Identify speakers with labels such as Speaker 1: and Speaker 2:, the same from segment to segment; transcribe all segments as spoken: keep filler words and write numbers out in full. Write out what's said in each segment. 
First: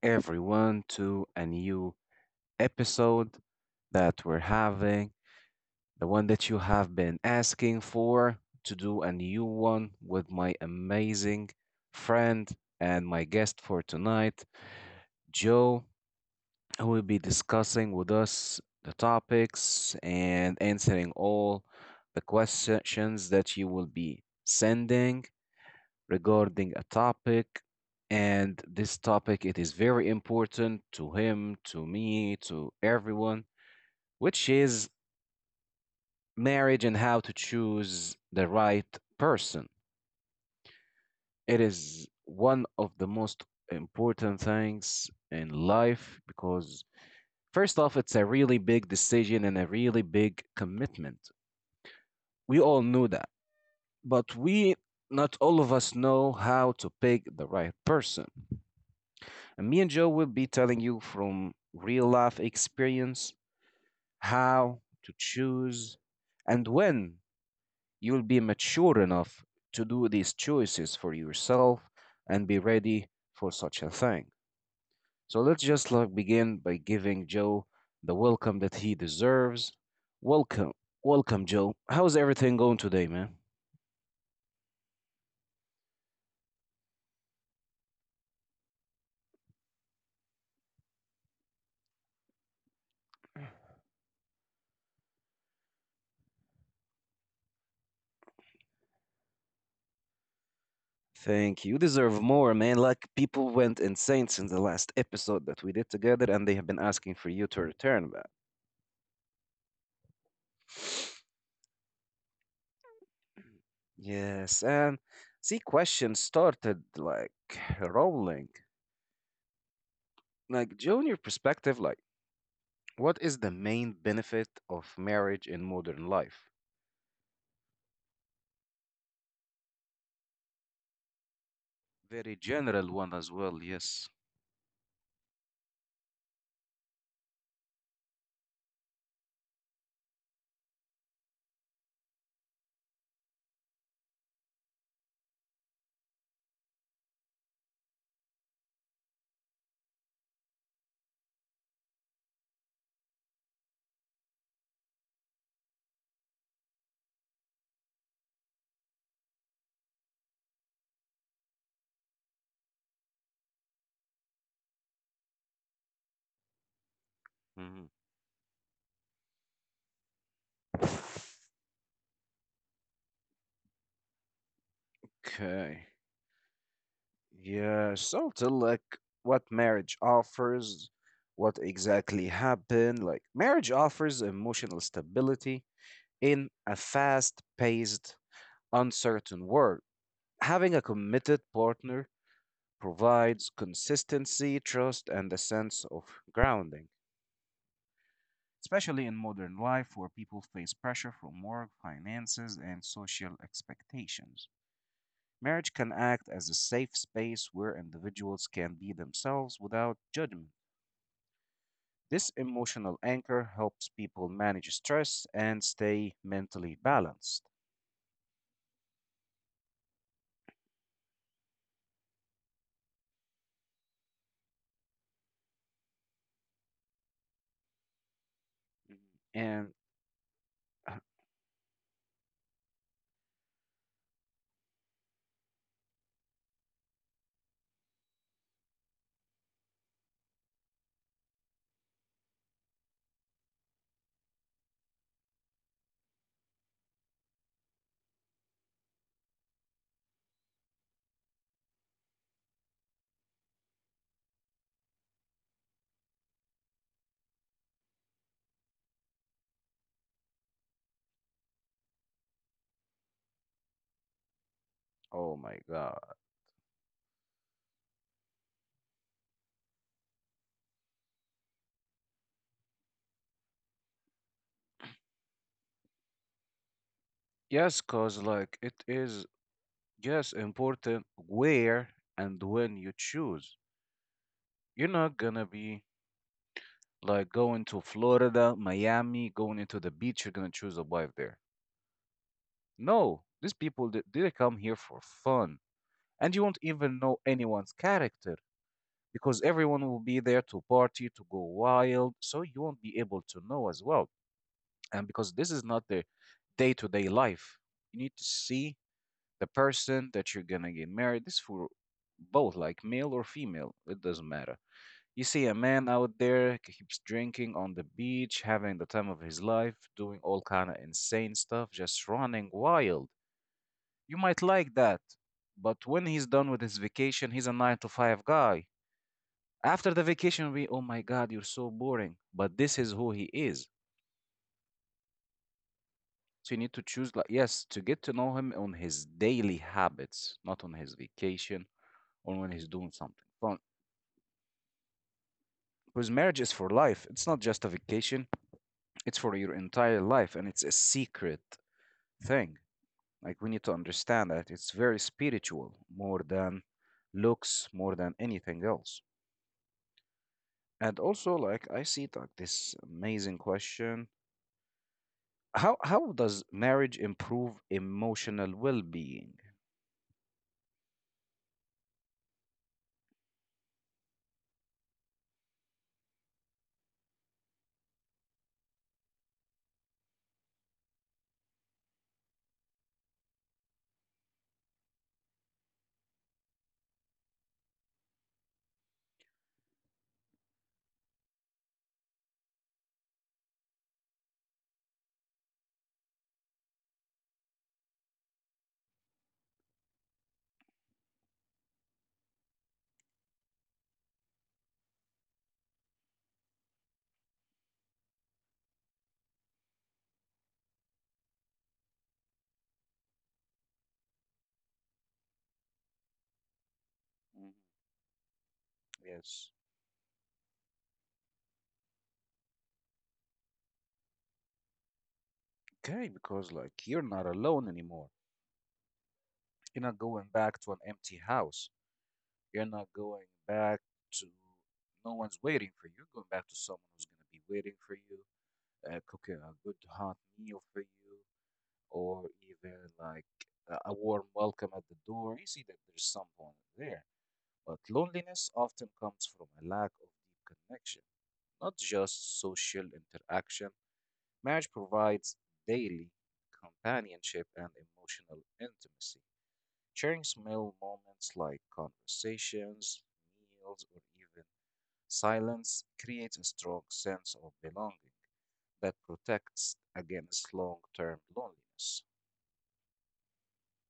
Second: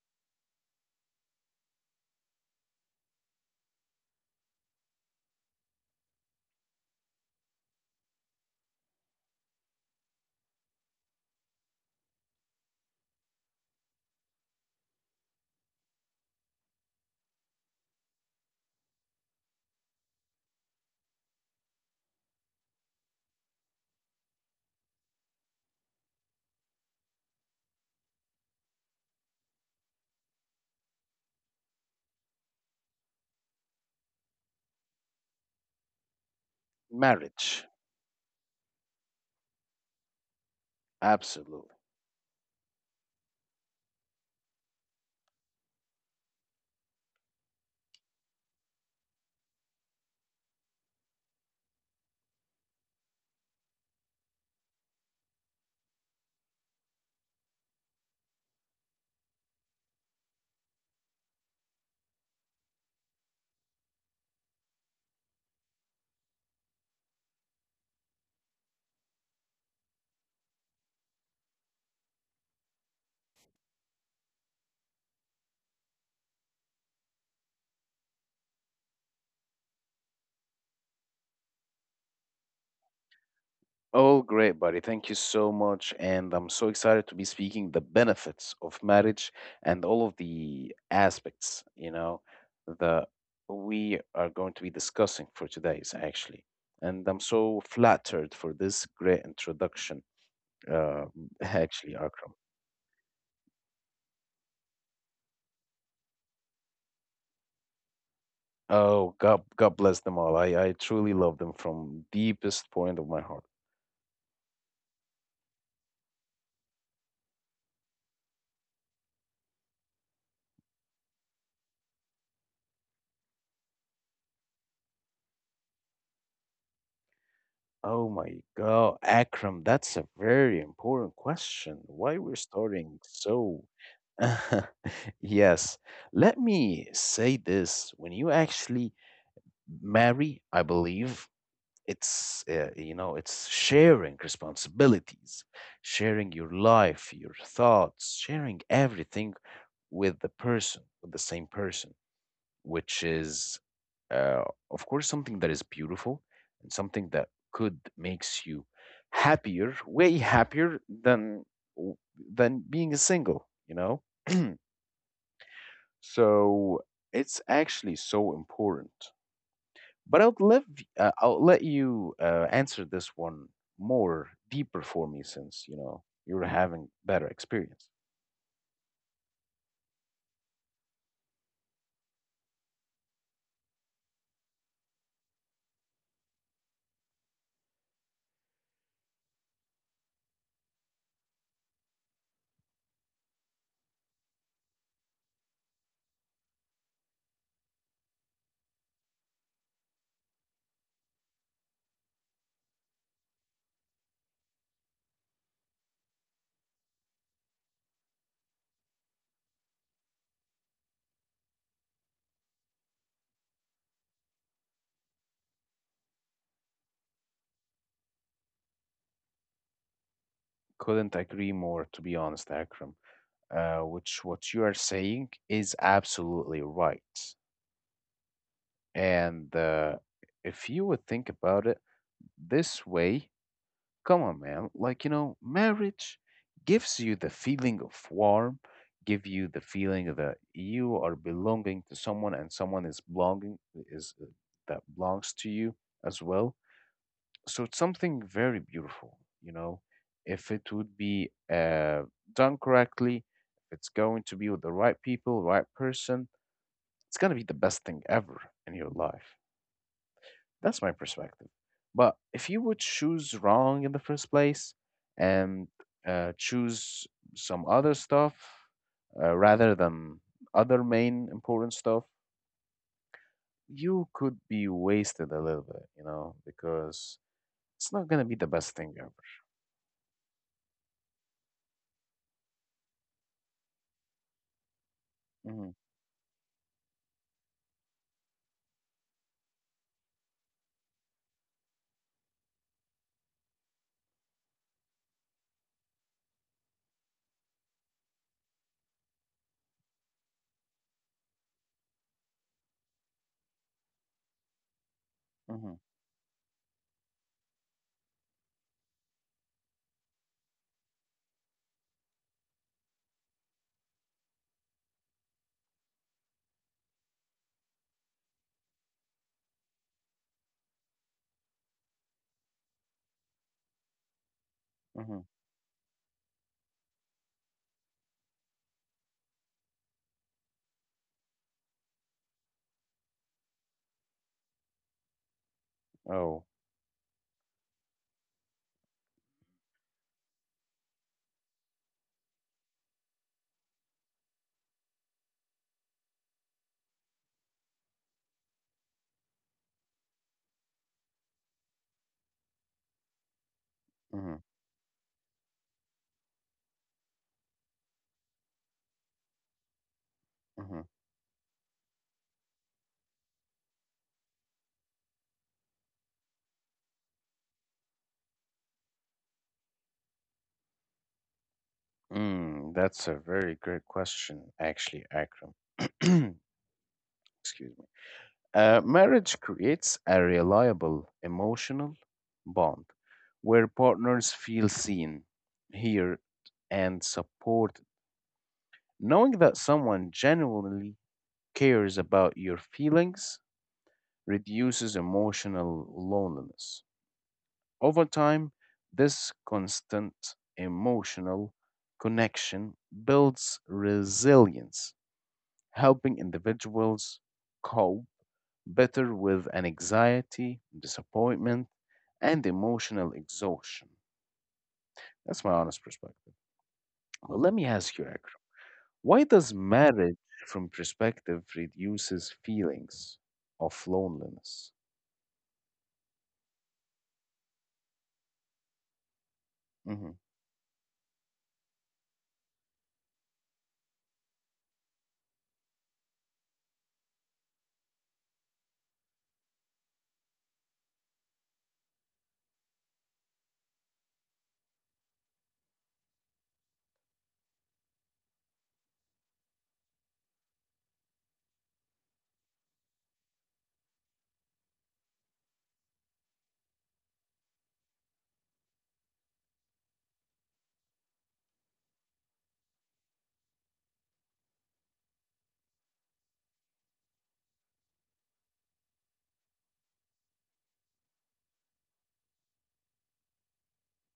Speaker 1: everyone, to a new episode that we're having. The one that you have been asking for to do a new one with my amazing friend and my guest for tonight, Joe, who will be discussing with us the topics and answering all the questions that you will be sending. Regarding a topic, and this topic, it is very important to him, to me, to everyone, which is marriage and how to
Speaker 2: Marriage.
Speaker 1: choose the right person.
Speaker 2: Absolutely.
Speaker 1: It is one of the most important things in life because first off, it's a really big decision and a really big commitment. We all knew that, but we not all of us know how to pick the right person. And me and Joe will be telling you from real life experience how to choose and when you'll be mature enough to do these choices for yourself and be ready for such a thing. So let's just like begin by giving Joe the welcome that he deserves. Welcome. Welcome, Joe. How's everything going today, man?
Speaker 2: Oh, great, buddy. Thank you so much. And I'm so excited to be speaking the benefits of marriage and all of the aspects, you know, that we are going to be discussing for today's actually. And I'm so flattered for this great introduction, uh,
Speaker 1: Thank you. You
Speaker 2: actually, Akram.
Speaker 1: deserve more, man. Like, people went insane since the last episode that we did together, and they have been asking for you to return, man.
Speaker 2: Oh, God, God bless them all. I, I truly love them from deepest point of my heart.
Speaker 1: Yes, and the question started like rolling. Like, during your perspective, like, what is the main benefit of marriage in modern life?
Speaker 2: Oh my God, Akram, that's a very important question. Why we're
Speaker 1: Very
Speaker 2: starting
Speaker 1: general one as
Speaker 2: so?
Speaker 1: well, yes.
Speaker 2: Yes, let me say this. When you actually marry, I believe it's uh, you know it's sharing responsibilities, sharing your life, your thoughts, sharing everything with the person, with the same person which is, uh, of course, something that is beautiful and something that could makes you happier, way happier than than being a single. You know, so it's actually
Speaker 1: Mhm.
Speaker 2: so important. But I'll let uh, I'll let you uh, answer this one more deeper for me, since you
Speaker 1: Okay.
Speaker 2: know you're having better experience.
Speaker 1: Yeah, so to like what marriage offers, what exactly happened. Like, marriage offers emotional stability in a fast-paced, uncertain world. Having a committed partner provides consistency, trust, and a sense of grounding, especially in modern life where people face pressure from work, finances, and social expectations. Marriage can act as a safe space where individuals can be themselves without judgment. This emotional anchor helps people manage stress and stay mentally balanced.
Speaker 2: Couldn't agree more, to be honest, Akram. uh, which what you are saying is absolutely right.
Speaker 1: Mhm.
Speaker 2: And
Speaker 1: And
Speaker 2: uh, if you would think about it this way, come on, man, like, you know, marriage gives you the feeling of warm, give you the feeling that you are belonging to someone and someone is belonging is uh, that belongs to you as well, so it's something very beautiful, you know, if it would be uh, done correctly, if it's going to be with the right people, right person, it's going to be the best thing ever in your life. That's my perspective. But if you would choose wrong in the first place and
Speaker 1: oh my
Speaker 2: uh,
Speaker 1: God.
Speaker 2: choose some other stuff uh, rather than other main important stuff, you could be wasted a little bit, you know, because it's not going to
Speaker 1: Yes,
Speaker 2: be the
Speaker 1: because
Speaker 2: best thing
Speaker 1: like
Speaker 2: ever.
Speaker 1: it is, yes, important where and when you choose. You're not
Speaker 2: Hmm.
Speaker 1: gonna be like going to Florida, Miami, going into the beach. You're gonna choose a wife there. No, these people they, they come here for fun, and you won't even know anyone's character because everyone will be there to party, to go wild. So you won't be able to know as well, and because
Speaker 2: Hmm.
Speaker 1: this is not their day-to-day life, you need to see the person that you're gonna get married. This for both, like male or female, it doesn't matter. You see a man out there keeps drinking on the beach, having the time of his life, doing all kind of insane stuff, just running wild.
Speaker 2: Mhm.
Speaker 1: You might like that, but when he's done with his vacation, he's a nine to five guy. After the vacation, we, oh my God, you're so boring. But this is who he is.
Speaker 2: Oh.
Speaker 1: So you need to choose, like, yes, to get to know him on his daily habits, not on his vacation or when he's doing something fun. Because marriage is for life. It's not just a vacation, it's for your entire life. And it's a secret thing. Like, we need to
Speaker 2: Mhm.
Speaker 1: understand that it's very spiritual, more than looks, more than anything else.
Speaker 2: Mhm.
Speaker 1: And also, like, I see like this amazing question: How how does marriage improve emotional well-being?
Speaker 2: Mm, that's a very great question, actually, Akram. Excuse me. Uh, marriage creates a reliable emotional bond where partners feel seen, heard, and supported. Knowing that someone genuinely cares about your feelings reduces emotional loneliness. Over time, this constant emotional connection builds resilience, helping individuals cope better with an anxiety, disappointment, and emotional exhaustion. That's my honest perspective. Well, let me ask
Speaker 1: Mhm.
Speaker 2: you, Akram, why does
Speaker 1: Yes.
Speaker 2: marriage from perspective reduces feelings of loneliness?
Speaker 1: Okay, because like you're not alone anymore.
Speaker 2: Hmm.
Speaker 1: You're not going back to an empty house. You're not going back to no one's waiting for you. You're going back to someone who's going to be waiting for you, uh, cooking a good hot meal for you, or even like a a warm welcome at the door, you see that there's someone there. But loneliness often comes from a lack of deep connection, not just social interaction. Marriage provides daily companionship and emotional intimacy. Sharing small moments like conversations, meals, or even silence creates a strong sense of belonging that protects against long term loneliness.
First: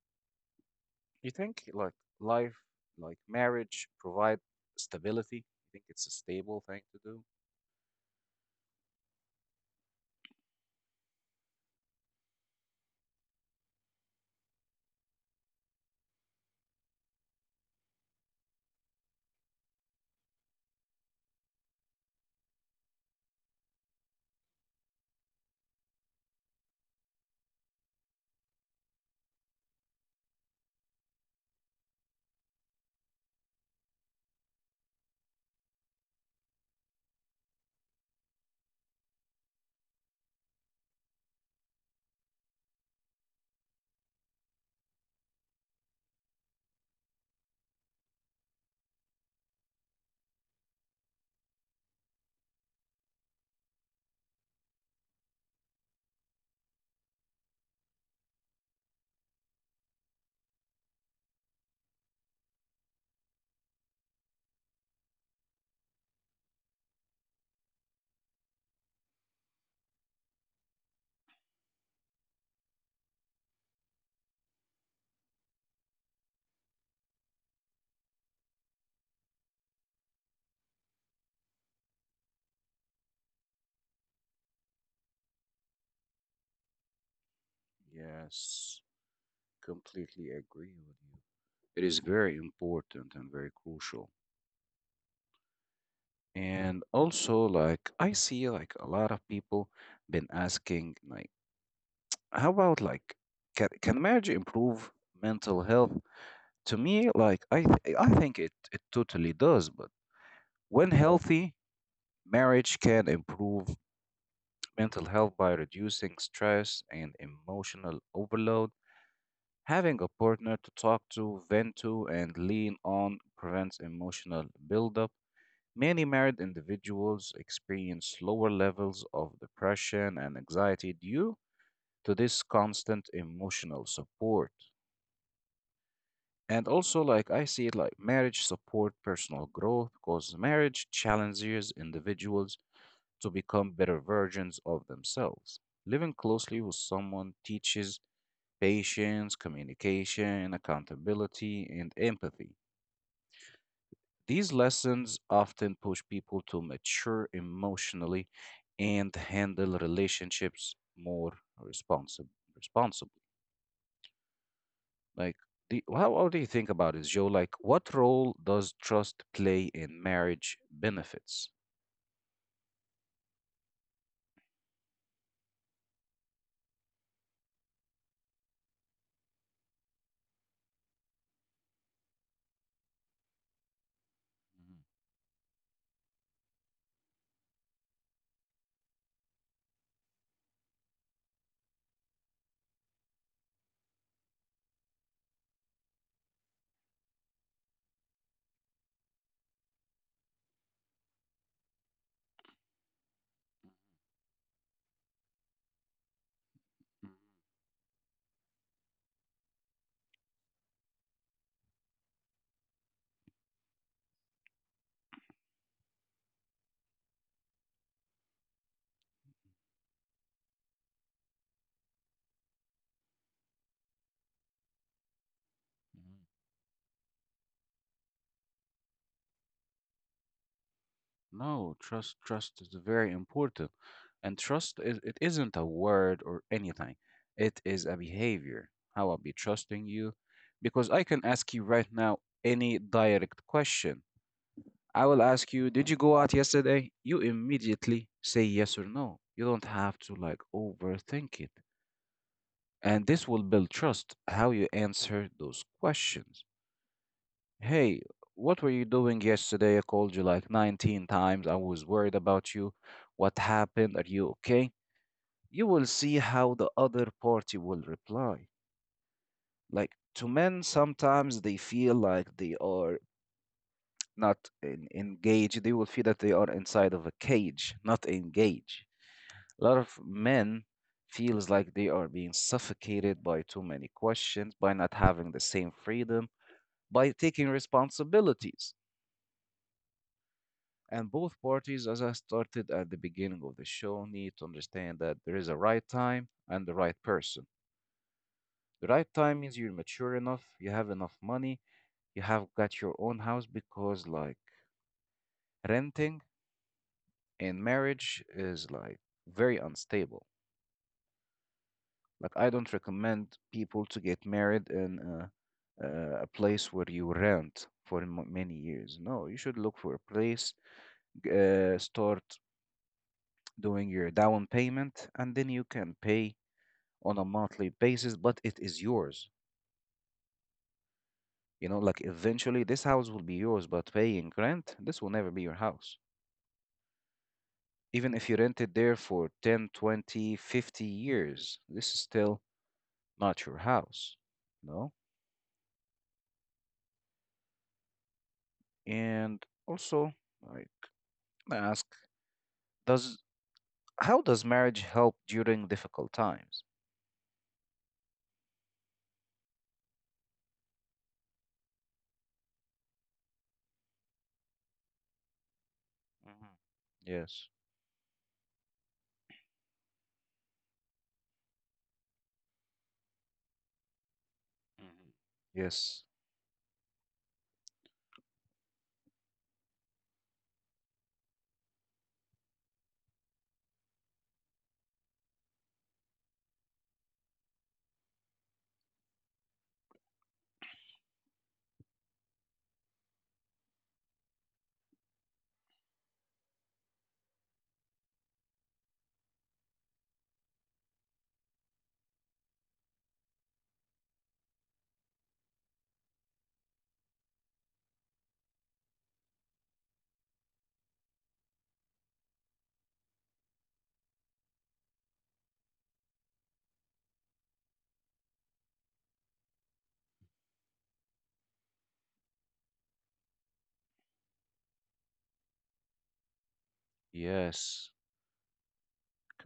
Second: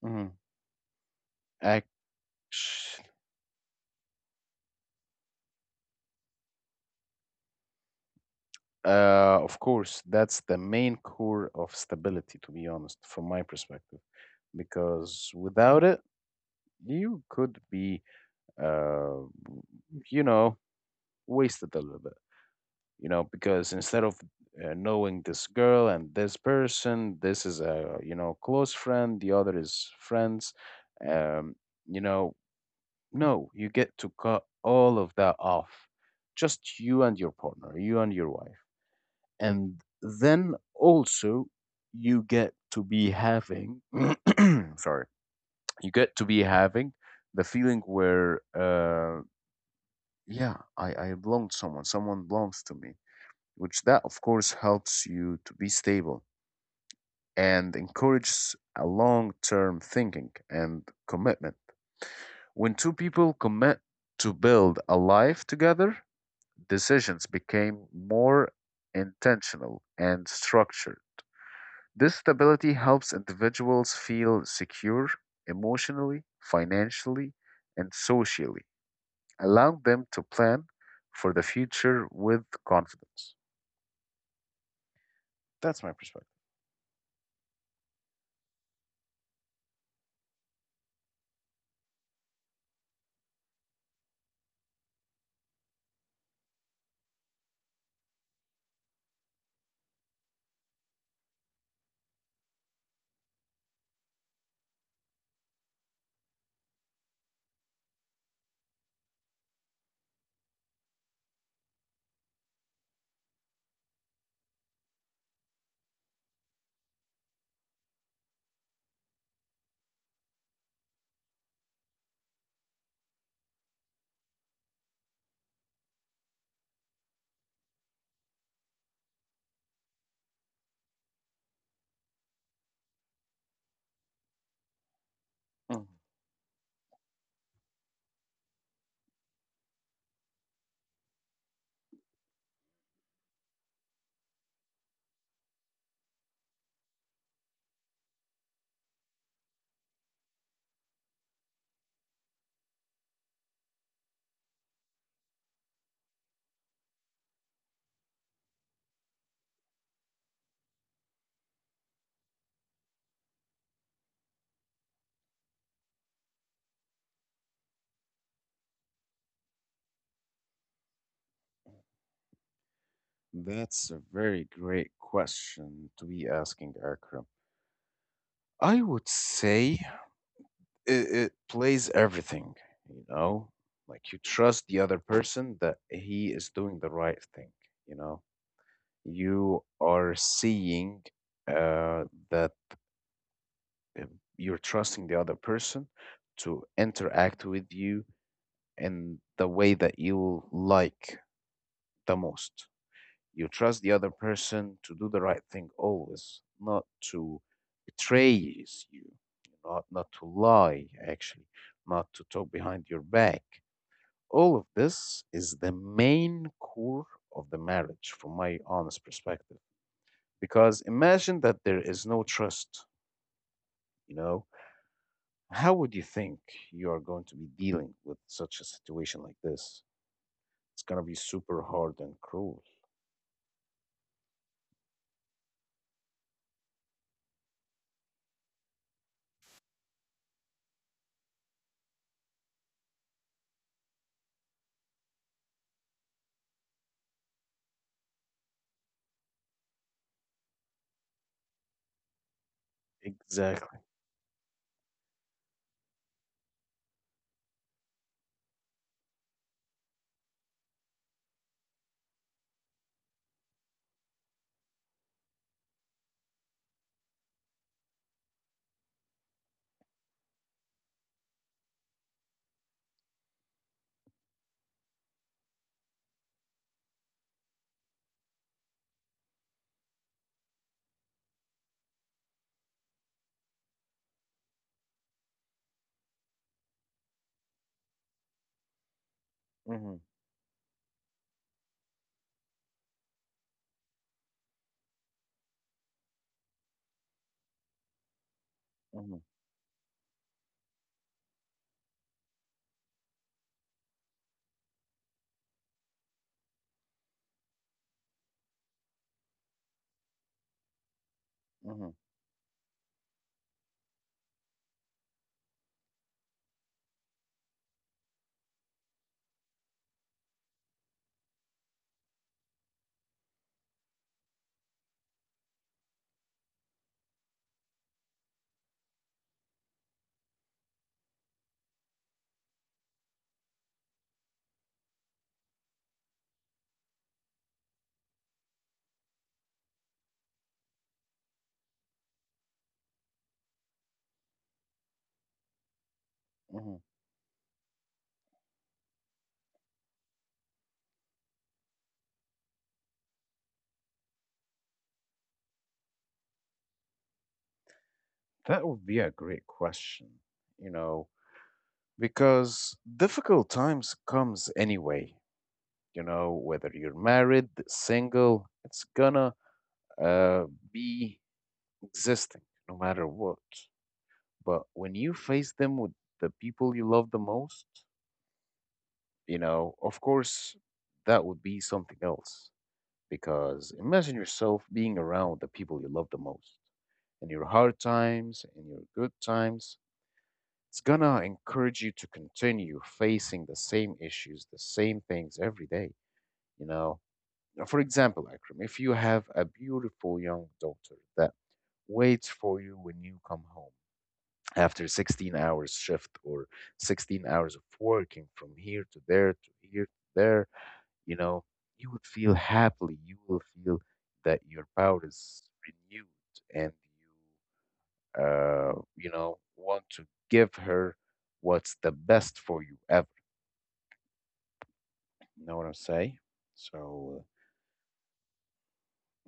Speaker 2: Hmm.
Speaker 1: You think like life, like marriage, provide stability? You think it's a stable thing to do?
Speaker 2: Uh, of course, that's the main core of stability, to be honest, from my perspective, because without it, you could be, uh, you know, wasted a little bit, you know, because instead of uh, knowing this girl and this person, this is a, you know, close friend, the other is friends, um, you know, no, you get to cut all of that off. Just you and your partner, you and your wife. And then also you get to be having sorry, you get to be having the feeling where uh yeah, I, I belong to someone, someone belongs to me. Which that of course helps you to be stable and encourages a long term thinking and commitment. When two people commit to build a life together, decisions became more intentional and structured. This stability helps individuals feel secure emotionally, financially, and socially, allowing them to plan for the future with confidence. That's my perspective.
Speaker 1: Yes, completely agree with you. It is very important and very crucial. And also, like, I see like a lot of people been asking, like, how about like, can, can marriage improve mental health? To me, like, I th I think it it totally does. But when healthy, marriage can improve mental health by reducing stress and emotional overload. Having a partner to talk to, vent to, and lean on prevents emotional buildup. Many married individuals experience lower levels of depression and anxiety due to this constant emotional support.
Speaker 2: Mhm.
Speaker 1: And also, like, I see it, like marriage support personal growth because marriage challenges individuals to become better versions of themselves. Living closely with someone teaches patience, communication, accountability, and empathy. These lessons often push people to mature emotionally and handle relationships more responsib- responsibly. Like, the, how, how do you think about this, Joe? Like, what role does trust play in marriage benefits?
Speaker 2: That's a very great question to be asking, Akram. I would say it, it plays everything, you know? Like you
Speaker 1: Mhm,
Speaker 2: trust the other person that he is doing the right thing, you know? You are seeing uh, that uh, you're trusting the other person to interact with you in the way that you like the most. You trust the other person to do the right thing always, not to betray you, not, not to lie, actually, not to talk behind your back. All of this is the main core of the marriage, from my honest perspective. Because imagine that there is no trust, you know, how would
Speaker 1: mhm.
Speaker 2: you think you are going to be dealing with such a situation like this? It's going to be
Speaker 1: No,
Speaker 2: super
Speaker 1: trust
Speaker 2: hard and
Speaker 1: trust is
Speaker 2: cruel.
Speaker 1: very important. And trust is it isn't a word or anything. It is a behavior. How I'll be trusting you. Because I can ask you right now any direct question. I will ask you, did you go out yesterday? You immediately say yes or no. You don't have to like overthink it. And this will build
Speaker 2: Exactly.
Speaker 1: trust, how you answer those questions. Hey, what were you doing yesterday? I called you like nineteen times. I was worried about you. What happened? Are you okay? You will see how the other party will reply. Like, to men, sometimes they feel like they are not en- engaged. They will feel that they are inside of a cage, not engaged. A lot of men feels like they are being suffocated by too many questions, by not having the same freedom, by taking responsibilities.
Speaker 2: Hmm.
Speaker 1: And both parties, as I started at the beginning of the show, need to understand that there is a right time and the right person. The right
Speaker 2: Hmm.
Speaker 1: time means you're mature enough, you have enough money, you have got your own house because, like, renting in marriage is like very unstable.
Speaker 2: Hmm.
Speaker 1: Like, I don't recommend people to get married in a, a place where you rent for m- many years. No, you should look for a place, g- uh, start doing your down payment, and then you can pay on a monthly basis, but it is yours. You know, like eventually this house will be yours, but paying rent, this will never be your house. Even if you rented there for ten, twenty, fifty years, this is still not your house. No?
Speaker 2: Hmm.
Speaker 1: And also, I ask, does how does marriage help during difficult times?
Speaker 2: That would be a great question, you know, because difficult times comes anyway. You know,
Speaker 1: Mhm.
Speaker 2: whether you're
Speaker 1: Yes.
Speaker 2: married, single, it's gonna uh, be existing no matter what. But when
Speaker 1: Mhm.
Speaker 2: you face them with
Speaker 1: Yes,
Speaker 2: the people you love the most, You know, of course, that would be something else because imagine yourself being around the people you love the most in your hard times, in your good times. It's gonna encourage you to continue facing the same issues, the same things every day. You know, for example, Akram, if you have a beautiful young daughter that waits for you when you come home after sixteen hours shift or sixteen hours of working from here to there to here to there, you know, you would feel happily. You will feel that your power is renewed and you, uh, you know, want to give her what's the best for you ever. You know what I'm saying? So
Speaker 1: yes,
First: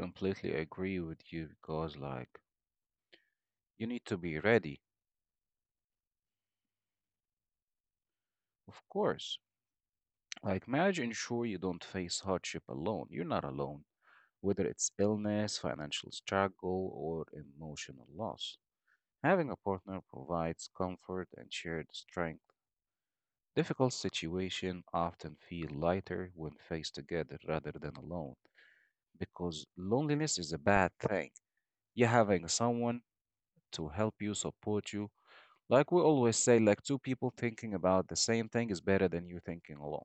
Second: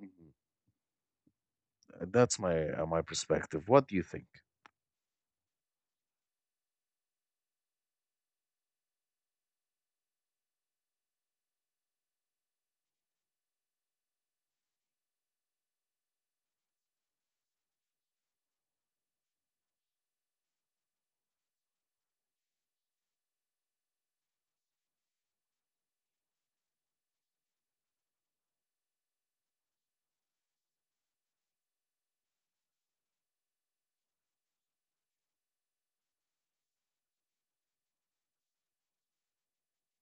Speaker 2: uh, Mhm.
Speaker 1: agree with you because,
Speaker 2: uh, that's
Speaker 1: like,
Speaker 2: my uh, my perspective.
Speaker 1: you
Speaker 2: What do you
Speaker 1: need to
Speaker 2: think?
Speaker 1: be ready, of course. Like, marriage ensure you don't face hardship alone. You're not alone, whether it's illness, financial struggle, or emotional loss. Having a partner provides comfort and shared strength. Difficult situations often feel lighter when faced together rather than alone, because loneliness is a bad thing. You having someone to help you, support you. Like, we always say, like two people thinking about the same thing is better than you thinking alone,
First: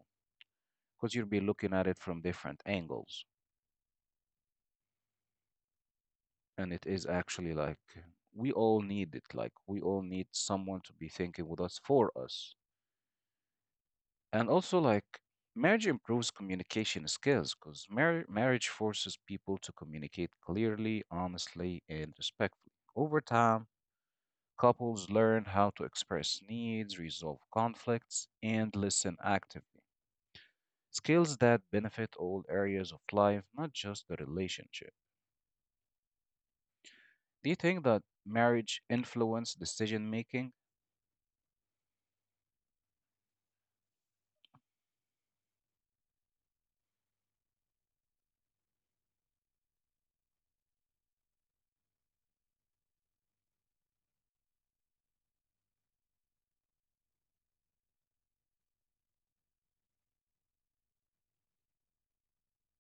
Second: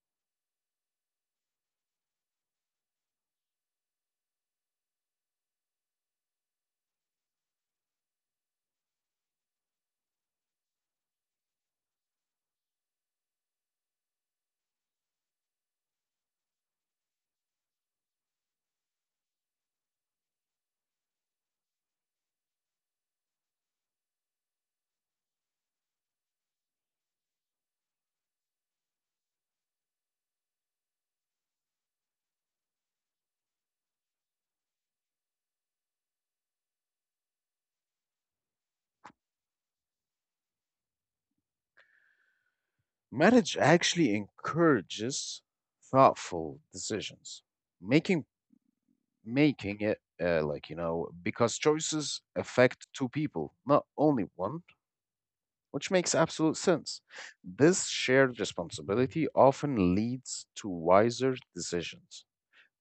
Speaker 1: because you'll be looking at it from different angles. And it is actually like we all need it, like we all need someone to be thinking with us, for us. And also, like, marriage improves communication skills because mar- marriage forces people to communicate clearly, honestly, and respectfully. Over time, couples learn how to express needs, resolve conflicts, and listen actively, skills that benefit all areas of life, not just the relationship. Do you think that marriage influences decision making?
Speaker 2: Marriage actually encourages thoughtful decisions. Making making it uh, like you know because choices affect two people, not only one. Which makes absolute sense. This shared responsibility often leads to wiser decisions,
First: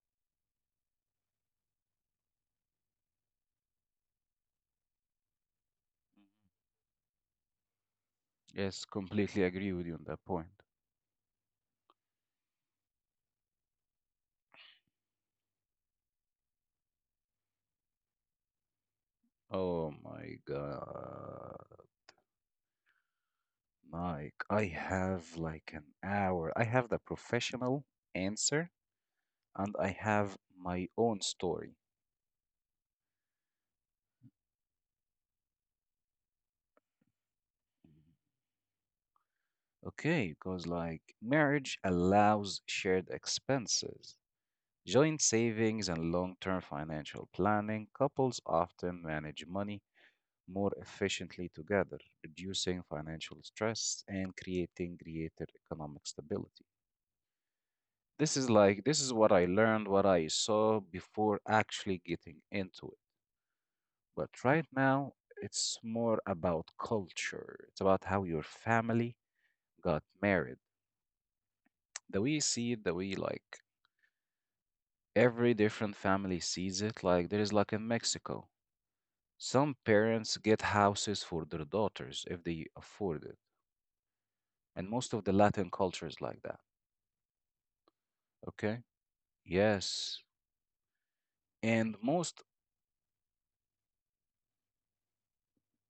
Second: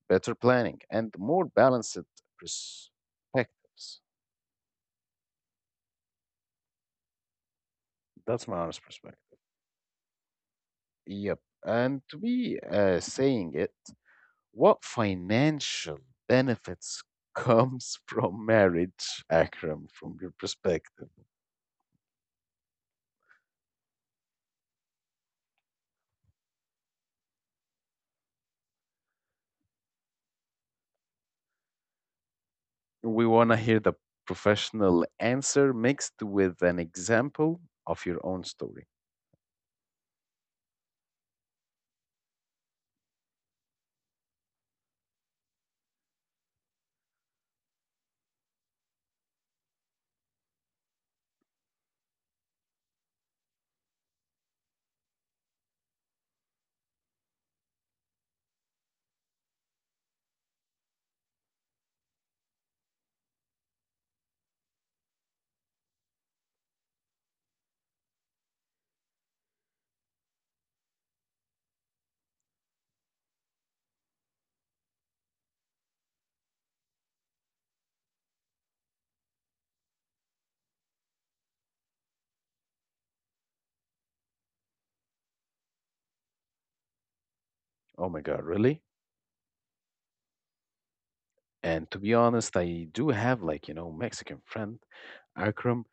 Speaker 2: better planning, and more balanced perspectives. That's my
Speaker 1: Yes,
Speaker 2: honest perspective.
Speaker 1: completely agree with you on that point.
Speaker 2: Yep. And to be uh, saying it, what financial benefits comes from marriage,
Speaker 1: Oh
Speaker 2: Akram, from your
Speaker 1: my
Speaker 2: perspective?
Speaker 1: God, Mike, I have like an hour. I have the professional answer and I have my own story.
Speaker 2: We want to hear the professional answer mixed with an example of your own story.
Speaker 1: Okay, because like marriage allows shared expenses, joint savings, and long-term financial planning. Couples often manage money more efficiently together, reducing financial stress and creating greater economic stability. This is like, this is what I learned, what I saw before actually getting into it. But right now, it's more about culture. It's about how your family got married. The way you see it, the way like every different family sees it, like there is like in Mexico, some parents get houses for their daughters if they afford it. And most of the Latin culture is like that.
Speaker 2: Oh my God, really?
Speaker 1: Okay. Yes.
Speaker 2: And
Speaker 1: And
Speaker 2: to be
Speaker 1: most,
Speaker 2: honest, I do have like, you know, Mexican friend, Akram.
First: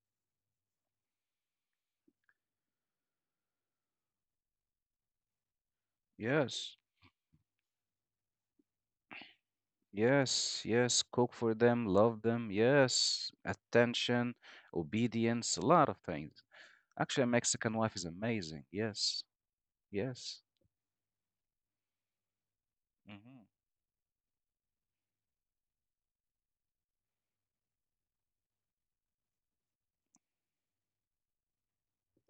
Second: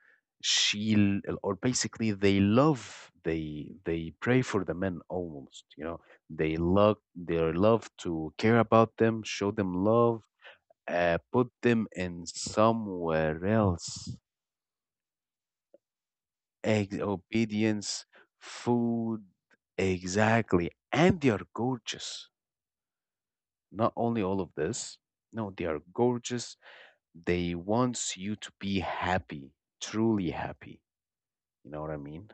Speaker 2: She l- or basically they love they they pray for the men almost, you know. They
Speaker 1: yes.
Speaker 2: love their love to care about them, show them love,
Speaker 1: Yes, yes,
Speaker 2: uh,
Speaker 1: cook
Speaker 2: put
Speaker 1: for
Speaker 2: them
Speaker 1: them, love
Speaker 2: in
Speaker 1: them, yes,
Speaker 2: somewhere else.
Speaker 1: attention, obedience, a lot of things.
Speaker 2: Ex-
Speaker 1: Actually, a Mexican wife
Speaker 2: obedience,
Speaker 1: is amazing.
Speaker 2: food,
Speaker 1: Yes, yes,
Speaker 2: exactly. And they are gorgeous.
Speaker 1: hmm,
Speaker 2: Not only all of this, no, they are gorgeous. They wants you to be happy, truly happy. You know what I mean?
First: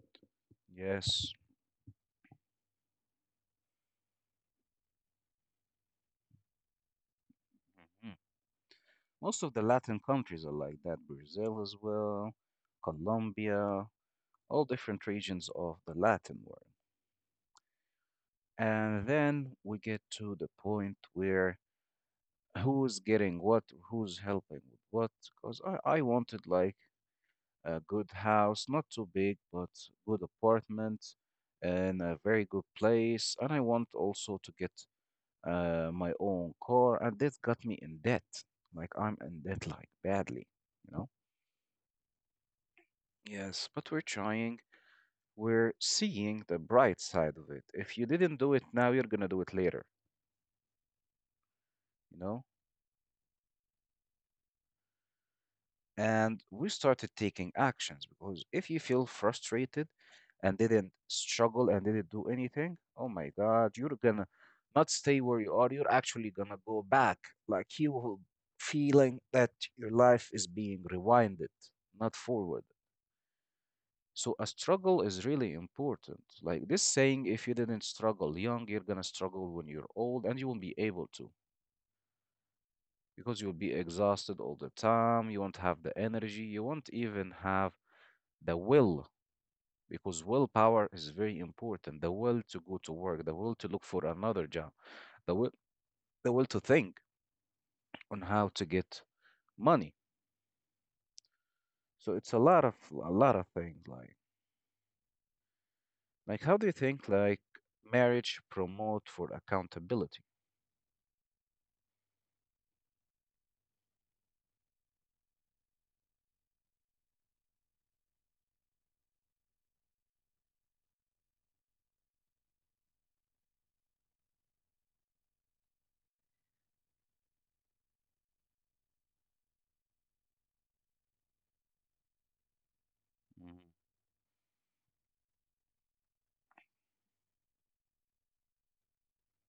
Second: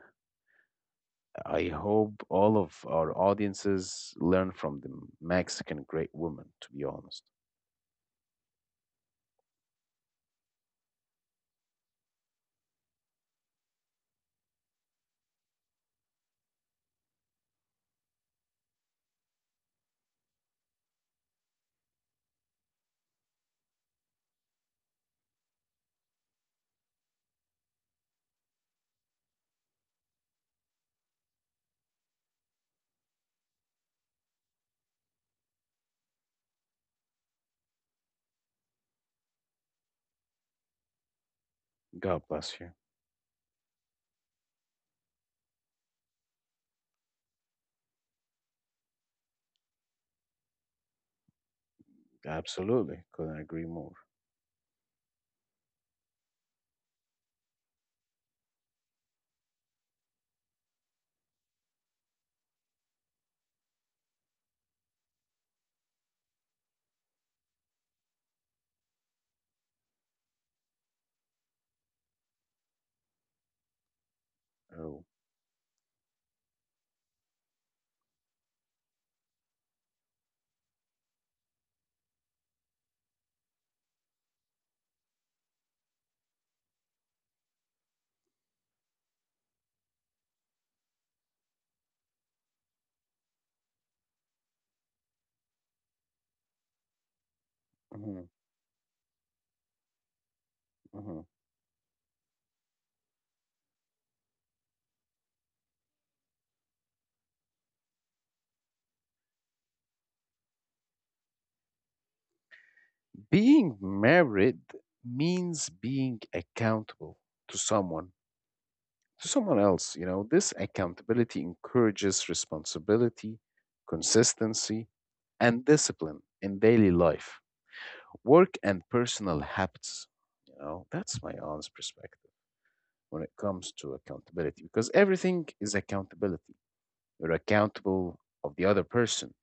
Speaker 1: yes.
Speaker 2: I hope all of our audiences learn from the Mexican great woman, to be honest.
Speaker 1: Mhm. Most of the Latin countries are like that. Brazil as well, Colombia, all different regions of the Latin world. And then we get to the point where who's getting what, who's helping with what, because I, I wanted like a good house, not too big, but good apartment and a very good place. And I want also to get uh, my own car, and that got me in debt. Like I'm in debt, like badly, you know?
Speaker 2: God bless you.
Speaker 1: Yes, but we're trying. We're seeing the bright side of it. If you didn't do it now, you're gonna do it later, you know?
Speaker 2: Absolutely. Couldn't agree more.
Speaker 1: And we started taking actions, because if you feel frustrated and didn't struggle and didn't do anything, oh my god, you're gonna not stay where you are, you're actually gonna go back. Like you will, feeling that your life is being rewinded, not forward. So a struggle
Speaker 2: Oh.
Speaker 1: is really important, like this saying: if you didn't struggle young, you're gonna struggle when you're old, and you won't be able to, because you'll be exhausted all the time, you won't have the energy, you won't even have the will, because willpower is very important. The will to go to work, the will to look for another job, the will, the will to think on
Speaker 2: Mhm,
Speaker 1: how to get money.
Speaker 2: mhm.
Speaker 1: So it's a lot of a lot of things, like like how do you think like marriage promote for accountability?
Speaker 2: Being married means being accountable to someone, to someone else. You know, this accountability encourages responsibility, consistency, and discipline in daily life. Work and personal habits. You know, that's my honest perspective when it comes to accountability because everything is accountability. You're accountable of the other person,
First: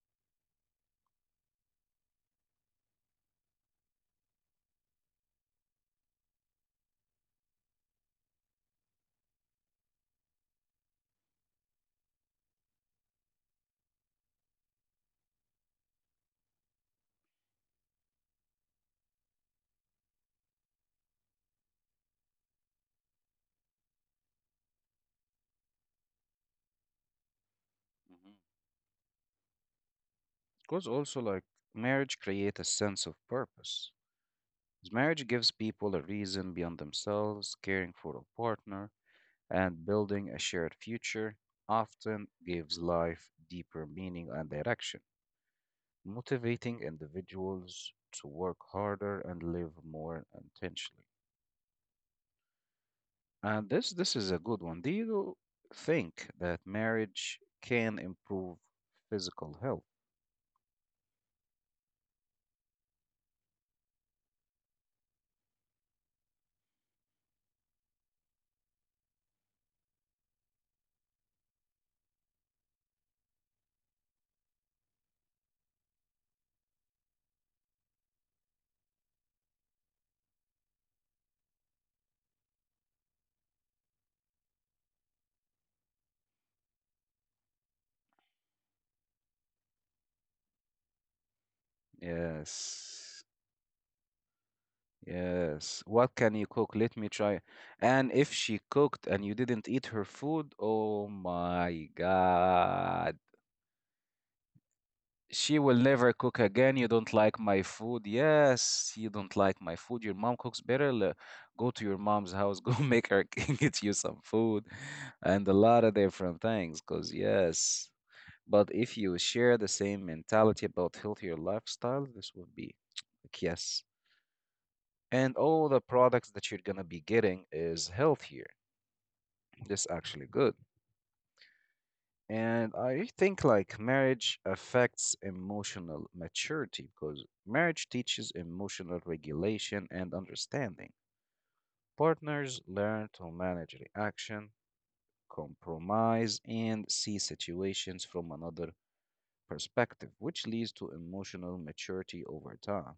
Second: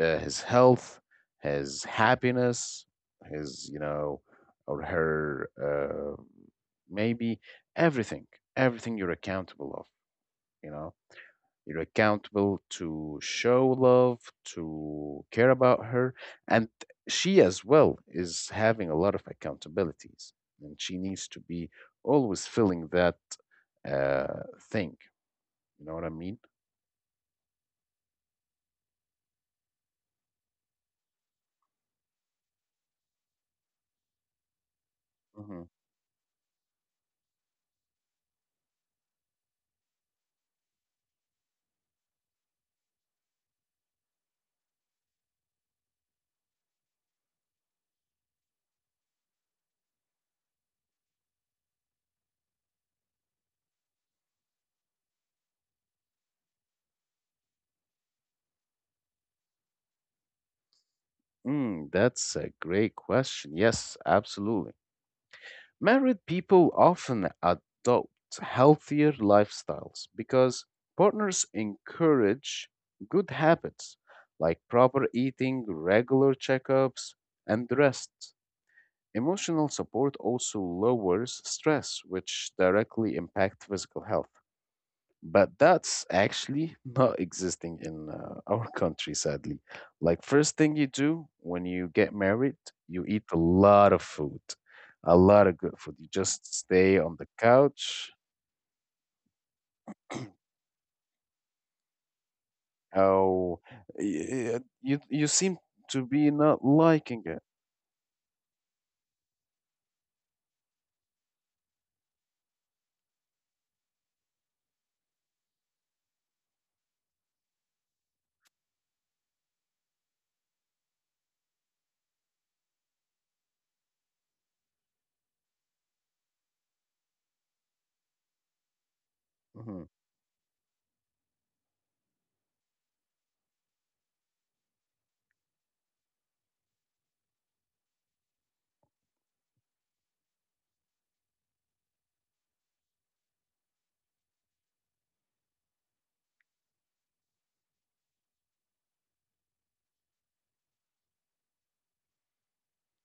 Speaker 2: uh, his health, his happiness, his, you know, or her, uh, maybe everything, everything you're accountable of, you know. You're accountable to show love, to care about her. And she as well is having a lot of accountabilities. And she needs to be always filling that uh, thing. You know what I mean?
Speaker 1: Because also, like, marriage create a sense of purpose. 'Cause marriage gives
Speaker 2: Hmm.
Speaker 1: people a reason beyond themselves, caring for a partner and building a shared future often gives life deeper meaning and direction, motivating individuals to work harder and live more intentionally. And this this is a good one. Do you think that marriage can improve physical health?
Speaker 2: Mm, that's a great question. Yes, absolutely. Married people often adopt healthier lifestyles because partners encourage good habits like proper eating, regular checkups, and rest. Emotional support also lowers stress, which directly impacts physical health, but that's actually not existing in uh, our country sadly. Like, first thing you do when you get married, you eat a
Speaker 1: Yes.
Speaker 2: lot of food, a lot of good food,
Speaker 1: Yes.
Speaker 2: you
Speaker 1: What
Speaker 2: just
Speaker 1: can you
Speaker 2: stay
Speaker 1: cook?
Speaker 2: on
Speaker 1: Let
Speaker 2: the
Speaker 1: me try.
Speaker 2: couch.
Speaker 1: And if she cooked and you didn't eat her food, oh my God.
Speaker 2: Oh, y- you you seem
Speaker 1: She will
Speaker 2: to be
Speaker 1: never cook
Speaker 2: not
Speaker 1: again. You
Speaker 2: liking
Speaker 1: don't
Speaker 2: it.
Speaker 1: like my food. Yes, you don't like my food. Your mom cooks better. Le- Go to your mom's house. Go make her get you some food and a lot of different things. Because, yes. But if you share the same mentality about healthier lifestyle, this would be, like, yes. And all the products that you're going to be getting is healthier.
Speaker 2: Mhm.
Speaker 1: This actually good. And I think, like, marriage affects emotional maturity, because marriage teaches emotional regulation and understanding. Partners learn to manage reaction, compromise, and see situations from another perspective, which leads to emotional maturity over time.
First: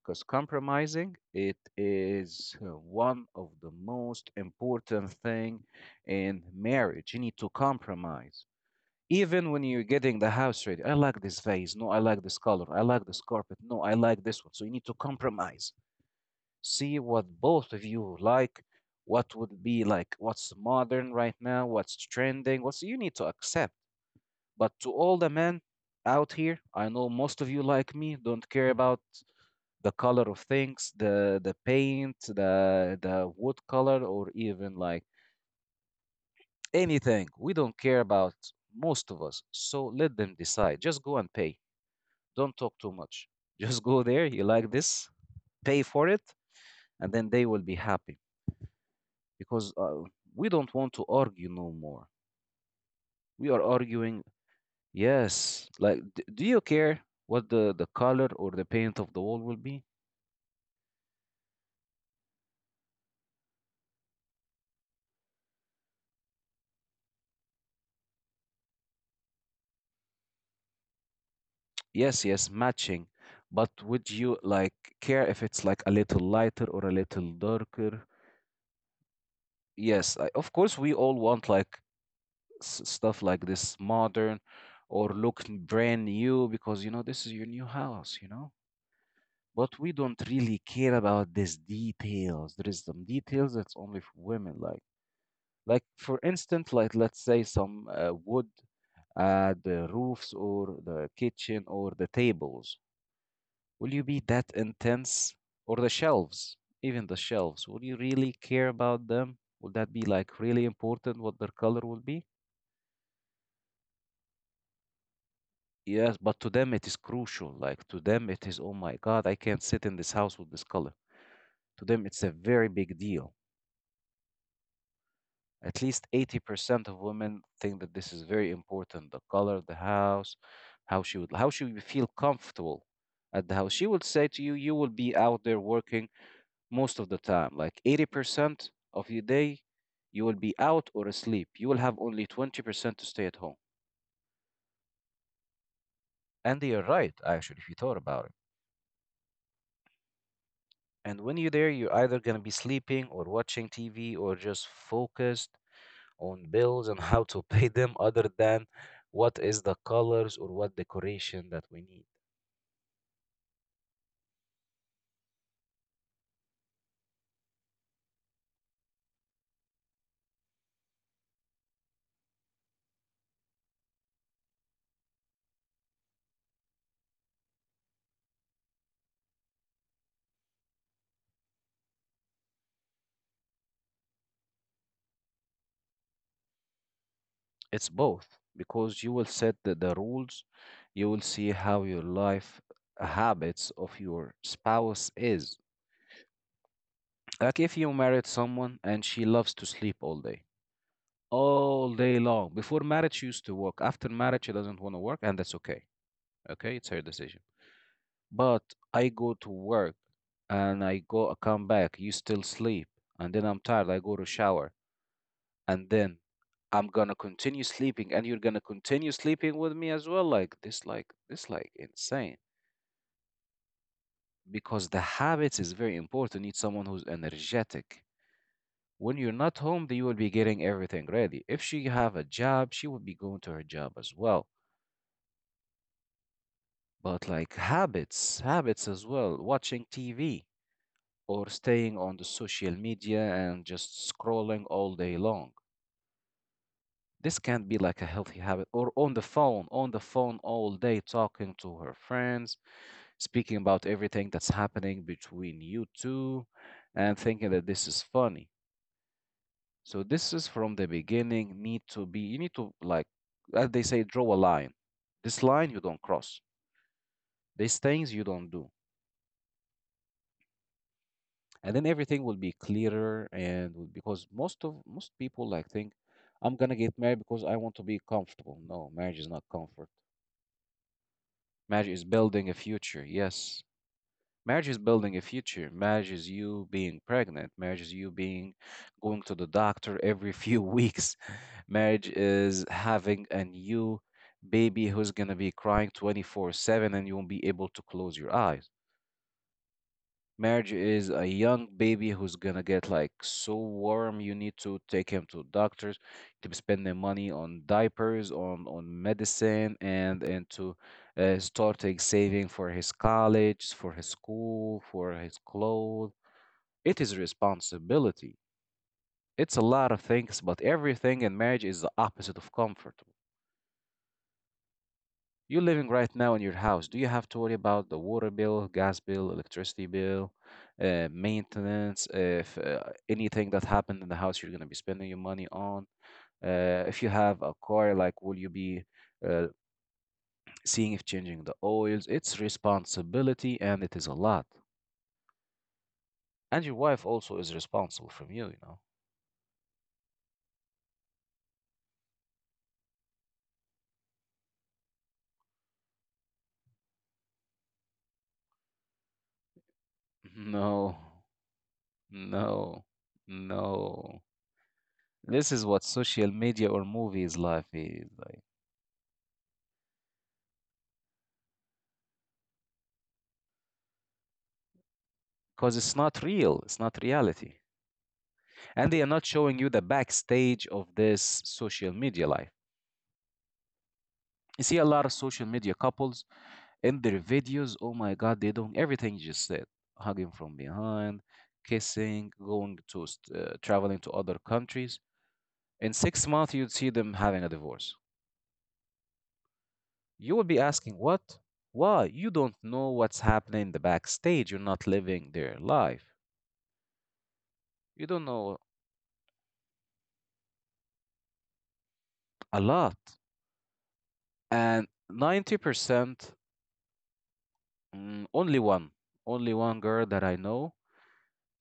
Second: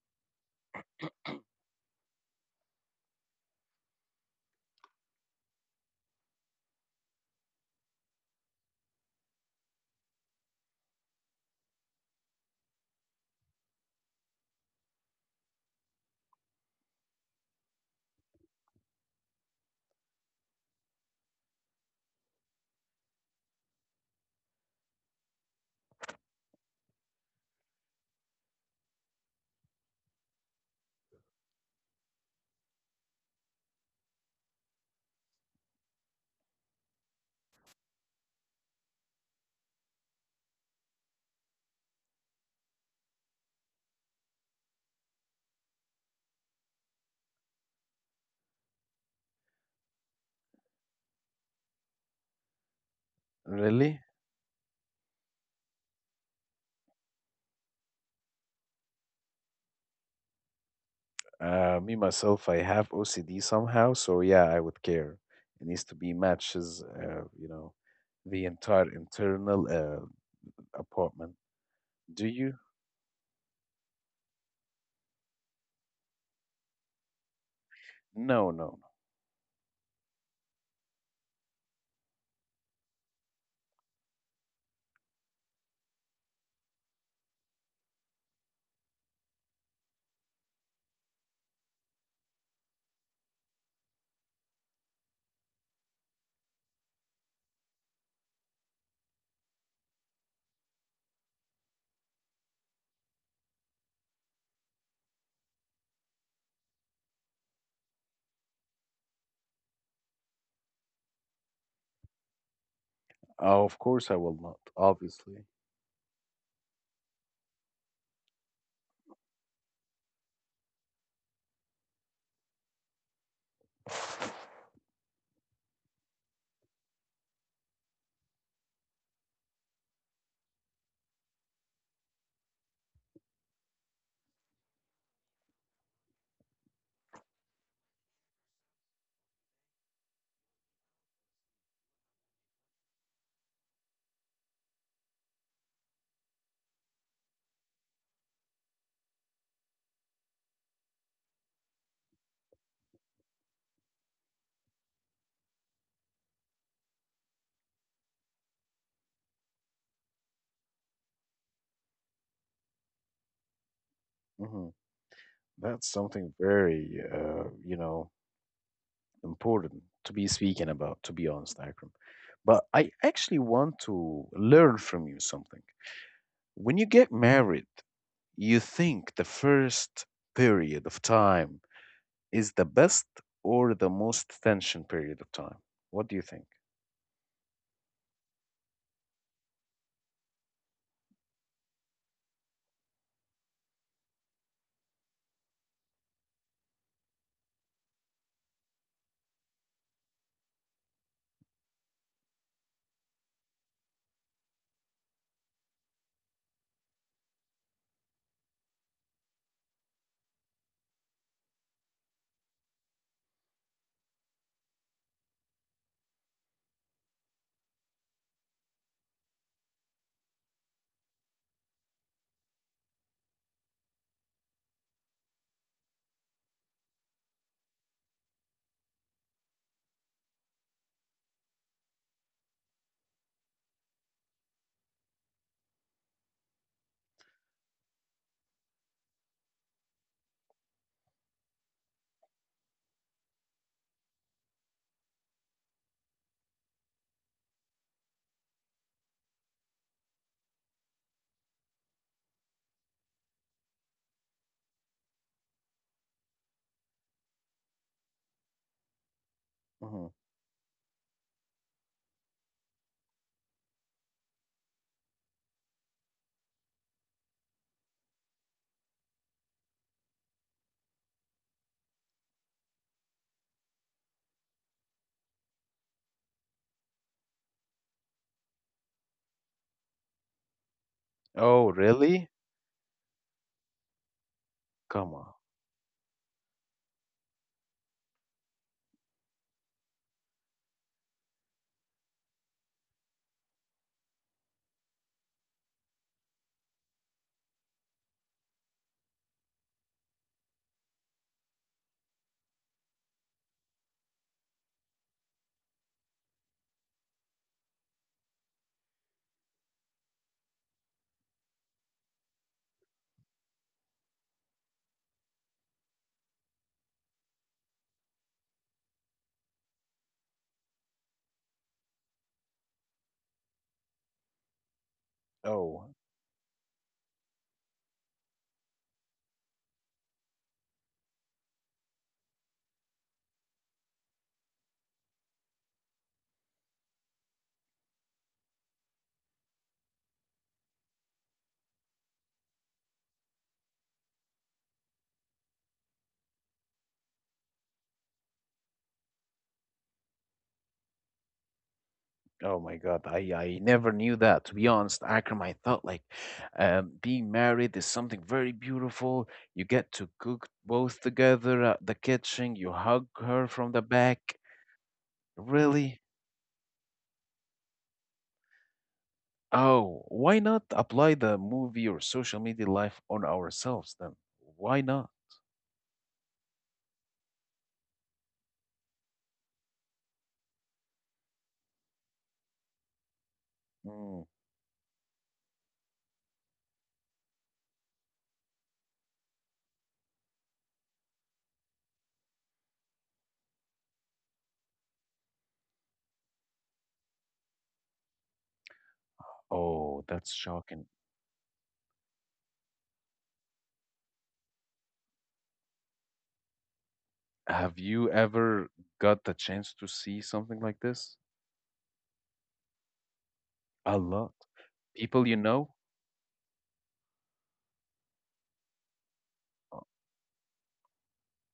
Speaker 1: Because compromising, it is uh, one of the most important thing in marriage. You need to compromise even when you're getting the house ready. I like this vase, no I like this color, I like this carpet, no I like this one. So you need to compromise, see what both of you like, what would be like, what's modern right now, what's trending, what's, you need to accept. But to all the men out here, I know most of you like me don't care about the color of things, the the paint, the the wood color, or even like anything, we don't care about, most of us. So let them decide, just go and pay. Don't talk too much. Just go there. You like this? Pay for it, and then they will be happy, because uh, we don't want to argue no more. We are
Speaker 2: Really.
Speaker 1: arguing. Yes. Like, d- do you care what the the color or the paint of the wall will be?
Speaker 2: Uh, me myself I have OCD somehow, so yeah, I would care. It needs to be matches uh, you know the entire internal uh, apartment.
Speaker 1: Yes,
Speaker 2: Do
Speaker 1: yes,
Speaker 2: you.
Speaker 1: matching. But would you like care if it's like a little lighter or a little darker?
Speaker 2: No, no. No.
Speaker 1: Yes, I, of course we all want like s- stuff like this modern or look brand new, because you know this is your new house, you know? But we don't really care about these details. There is some details that's only for women, like like for instance, like let's say some uh, wood at the roofs or the kitchen or the tables. Will you be that intense, or the shelves, even the shelves? Will you really care about them? Will that be like really important what their color will be?
Speaker 2: Uh, Of course, I will not. Obviously.
Speaker 1: Yes, but to them it is crucial. Like to them it is, oh my God, I can't sit in this house with this color. To them it's a very big deal. At least eighty percent of women think that this is very important. The color of the house, how she would how she would feel comfortable at the house. She would say to you, you will be out there working most of the time. Like eighty percent of your day, you will be out or asleep. You will have only twenty percent to stay at home. And you're right, actually, if you thought about it. And when you're there, you're either going to be sleeping or watching T V or just focused on bills and how to pay them, other than what is the colors or what decoration that we need.
Speaker 2: Hmm. That's something very, uh, you know, important to be speaking about, to be honest, Akram. But I actually want to learn from you something. When you get married, you think the first period of time is the best or the most tension period of time? What do you think?
Speaker 1: It's both, because you will set the, the rules, you will see how your life, habits of your spouse is. Like if you married someone and she loves to sleep all day, all day long. Before marriage, she used to work. After marriage, she doesn't want to work, and that's okay. Okay, it's her decision. But I go to work and I go come back, you still sleep, and then I'm tired, I go to shower, and then I'm gonna continue sleeping, and you're gonna continue sleeping with me as well. Like this like this like insane. Because the habits is very important. You need someone who's energetic. When you're not home, you will be getting everything ready. If she have a job, she will be going to her job as well. But like habits, habits as well, watching T V, or staying on the social media and just scrolling all day long. This can't be like a healthy habit. Or on the phone, on the phone all day, talking to her friends, speaking about everything that's happening between you two, and thinking that this is funny. So
Speaker 2: Hmm.
Speaker 1: this is from the beginning. Need to be. You need to, like, as they say, draw a line. This line you don't cross. These things you don't do. And then everything will be clearer and will- because most of most people like think I'm gonna get married because I want to be comfortable. No, marriage is not comfort.
Speaker 2: Oh,
Speaker 1: Marriage is
Speaker 2: really?
Speaker 1: building a future, yes. Marriage is building
Speaker 2: Come
Speaker 1: a
Speaker 2: on.
Speaker 1: future. Marriage is you being pregnant. Marriage is you being going to the doctor every few weeks. Marriage is having a new baby who's gonna be crying twenty-four seven, and you won't be able to close your eyes. Marriage is a young baby who's gonna get like so warm. You need to take him to doctors, to spend the money on diapers, on on medicine, and and to uh, starting saving for his college, for his school, for his clothes. It is responsibility. It's a lot of things, but everything in marriage is the opposite of comfort. You're living
Speaker 2: Oh,
Speaker 1: right now in your house. Do you have to worry about the water bill, gas bill, electricity bill, uh, maintenance? If uh, anything that happened in the house, you're going to be spending your money on. Uh, if you have a car, like, will you be uh, seeing if changing the oils? It's responsibility, and it is a lot. And your wife also is responsible from you, you know.
Speaker 2: Oh my God, I, I never knew that. To be honest, Akram, I thought like um, being married is something very beautiful. You get to cook
Speaker 1: No,
Speaker 2: both together at the kitchen, you
Speaker 1: no,
Speaker 2: hug her from the
Speaker 1: no.
Speaker 2: back.
Speaker 1: This is what
Speaker 2: Really?
Speaker 1: social media or movies life is like.
Speaker 2: Oh, why not apply the movie or social media life on ourselves then? Why not?
Speaker 1: Because it's not real, it's not reality. And they are not showing you the backstage of this social media life.
Speaker 2: Mm.
Speaker 1: You see a lot of social media couples in their videos. Oh my God, they're doing everything you just said: hugging from behind, kissing, going to st- uh, traveling to other countries. In six months, you'd see them having a divorce.
Speaker 2: Oh,
Speaker 1: You
Speaker 2: that's
Speaker 1: would be
Speaker 2: shocking.
Speaker 1: asking, "What? Why? You don't know what's happening in the backstage. You're not living their life.
Speaker 2: Have
Speaker 1: You
Speaker 2: you
Speaker 1: don't know
Speaker 2: ever got the chance to see something like this?
Speaker 1: a lot."
Speaker 2: A lot.
Speaker 1: And
Speaker 2: People you
Speaker 1: ninety
Speaker 2: know?
Speaker 1: percent, mm, only one, only one girl that I know.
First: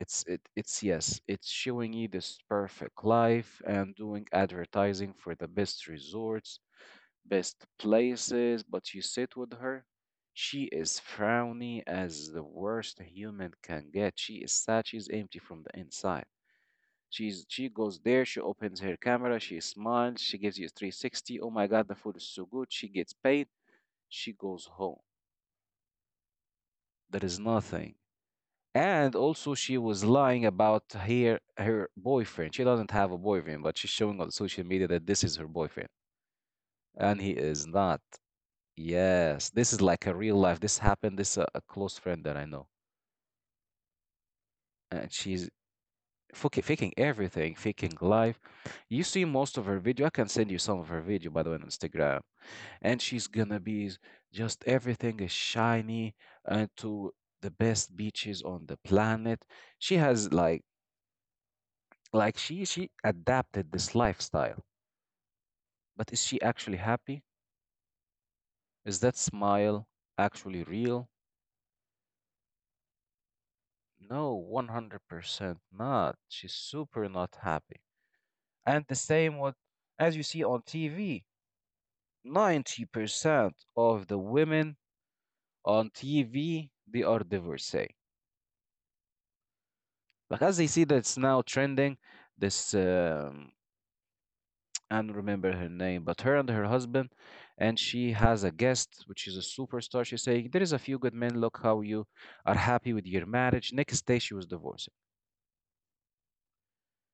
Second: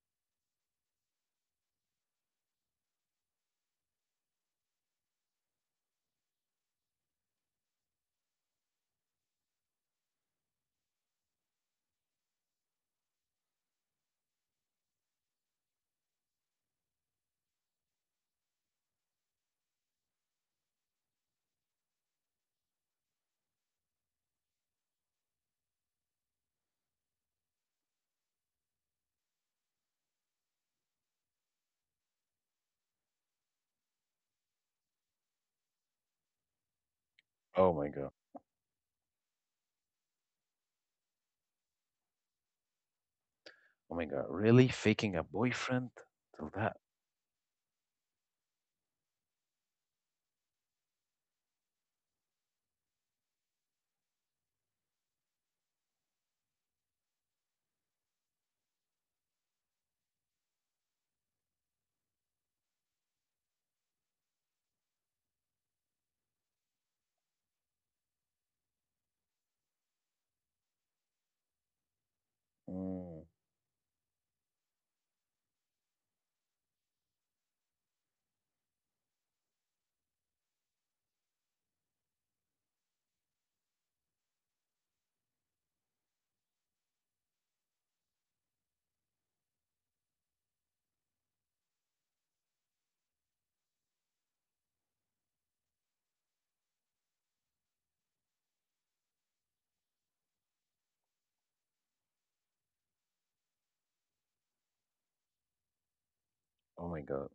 Speaker 1: It's it, it's yes, it's showing you this perfect life and doing advertising for the best resorts, best places, but you sit with her. She is frowny as the worst human can get. She is sad, she's empty from the inside. She's she goes there, she opens her camera, she smiles, she gives you three sixty. Oh my god, the food is so good. She gets paid, she goes home. There is nothing. And also, she was lying about her her boyfriend. She doesn't have a boyfriend, but she's showing on social media that this is her boyfriend, and he
Speaker 2: Oh
Speaker 1: is
Speaker 2: my God.
Speaker 1: not. Yes, this is like a real life. This happened. This uh, a close friend that I know,
Speaker 2: Oh my God, really? Faking
Speaker 1: and
Speaker 2: a
Speaker 1: she's
Speaker 2: boyfriend? Till
Speaker 1: fucking
Speaker 2: that?
Speaker 1: faking everything, faking life. You see most of her video. I can send you some of her video by the way on Instagram, and she's gonna be s- just everything is shiny and to the best beaches on the planet. She has like like she she adapted this lifestyle, but is she actually happy? Is that smile actually real?
Speaker 2: Mm.
Speaker 1: No, one hundred percent not, she's super not happy. And the same with, as you see on T V, ninety percent of the women on T V they are divorcee, because they see that's now trending. This um, I don't remember her name, but her and her husband, and she has a guest, which is a superstar. She's saying, "There is a few good men. Look how you are happy with your marriage." Next day, she was divorced.
Speaker 2: Oh my God.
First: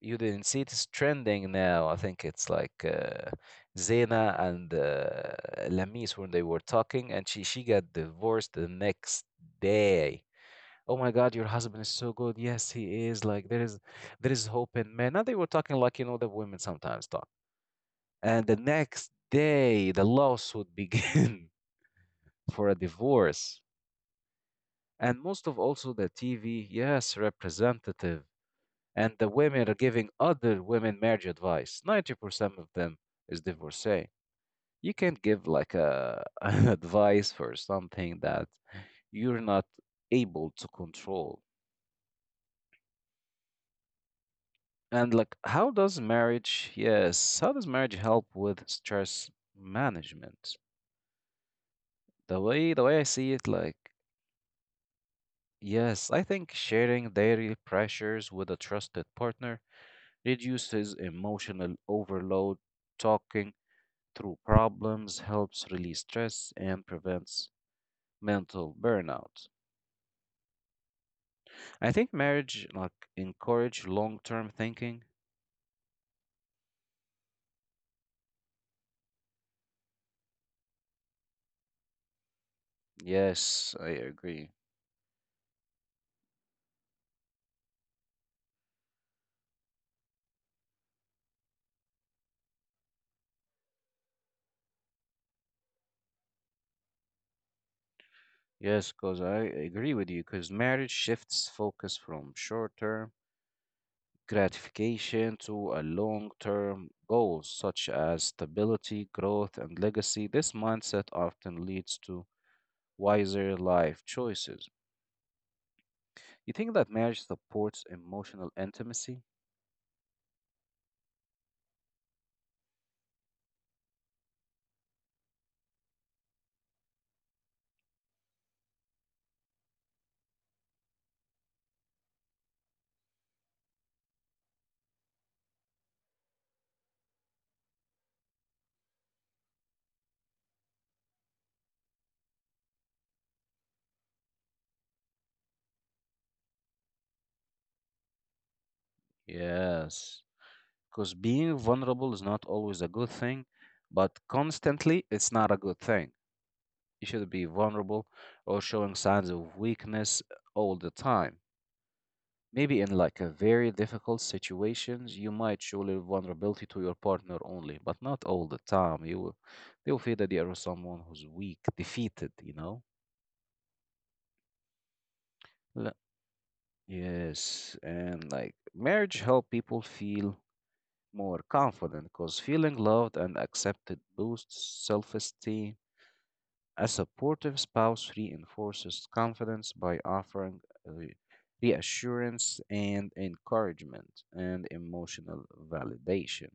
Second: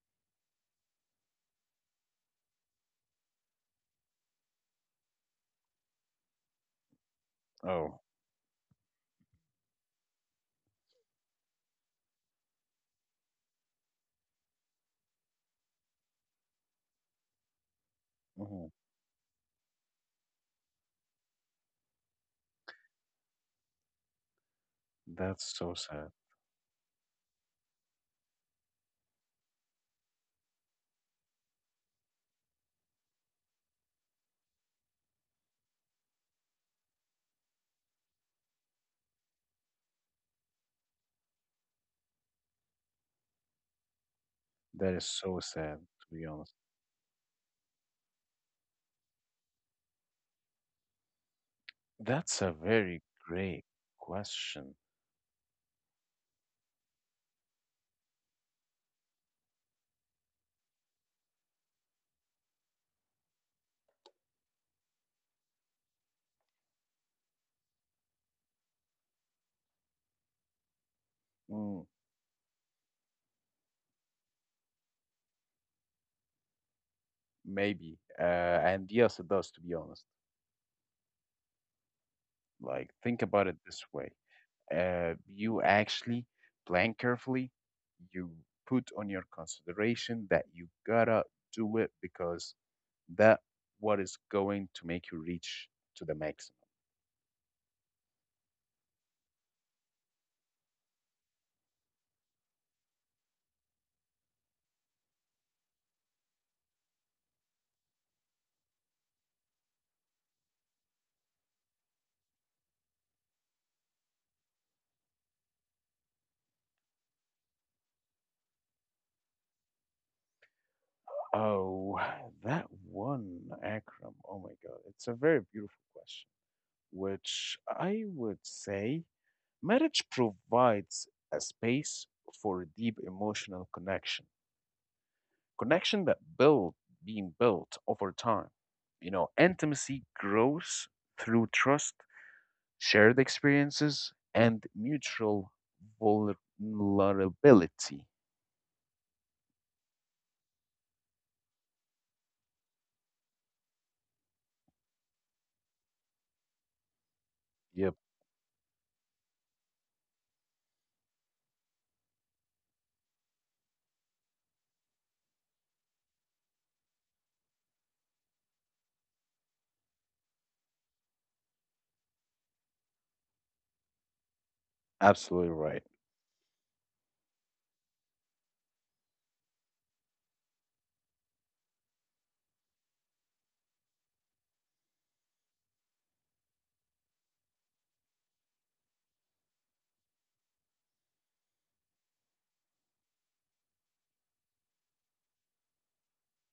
Speaker 1: You didn't see it's trending now. I think it's like uh, Zena and uh, Lamis when they were talking, and she she got
Speaker 2: Oh,
Speaker 1: divorced the next day. Oh my God, your husband is so good. Yes, he is. Like there is, there is hope in men. Now they were talking like, you know, the women sometimes talk. And the
Speaker 2: mhm.
Speaker 1: next day, the lawsuit began for a divorce. And most of
Speaker 2: That's so
Speaker 1: also the
Speaker 2: sad.
Speaker 1: T V, yes, representative. And the women are giving other women marriage advice. ninety percent of them is divorcee. You can't give like a an advice for something that you're not able to control.
Speaker 2: That is
Speaker 1: And
Speaker 2: so
Speaker 1: like,
Speaker 2: sad,
Speaker 1: how
Speaker 2: to
Speaker 1: does
Speaker 2: be honest.
Speaker 1: marriage, yes, how does marriage help with stress management?
Speaker 2: That's
Speaker 1: The
Speaker 2: a
Speaker 1: way the way
Speaker 2: very
Speaker 1: I see it,
Speaker 2: great
Speaker 1: like,
Speaker 2: question.
Speaker 1: yes, I think sharing daily pressures with a trusted partner reduces emotional overload. Talking through problems helps release stress and prevents mental burnout.
Speaker 2: Mm,
Speaker 1: I think marriage like encourage long-term thinking.
Speaker 2: maybe. Uh, and yes, it does, to be honest. Like, think about it
Speaker 1: Yes,
Speaker 2: this
Speaker 1: I
Speaker 2: way.
Speaker 1: agree.
Speaker 2: Uh, you actually plan carefully. You put on your consideration that you gotta do it because that what is going to make you reach to the max.
Speaker 1: Yes, because I agree with you, because marriage shifts focus from short-term gratification to a long-term goals such as stability, growth, and legacy. This mindset often leads to wiser life choices. You think that marriage supports emotional intimacy?
Speaker 2: Oh, that one, Akram. Oh my God. It's a very beautiful question, which I would say marriage provides a space for a deep emotional connection, connection that build being built over time. You know, intimacy grows through trust, shared experiences, and mutual vulnerability.
Speaker 1: Yes, because being vulnerable is not always a good thing, but constantly it's not a good thing. You should be
Speaker 2: Yep,
Speaker 1: vulnerable or showing signs of weakness all the time. Maybe in like a very difficult situations, you might show little vulnerability to your partner only, but not all the time. You will, they will feel that they are someone who's weak, defeated, you know?
Speaker 2: absolutely right.
Speaker 1: Le- Yes, and like marriage help people feel more confident, because feeling loved and accepted boosts self-esteem. A supportive spouse reinforces confidence by offering re- reassurance and encouragement and emotional validation.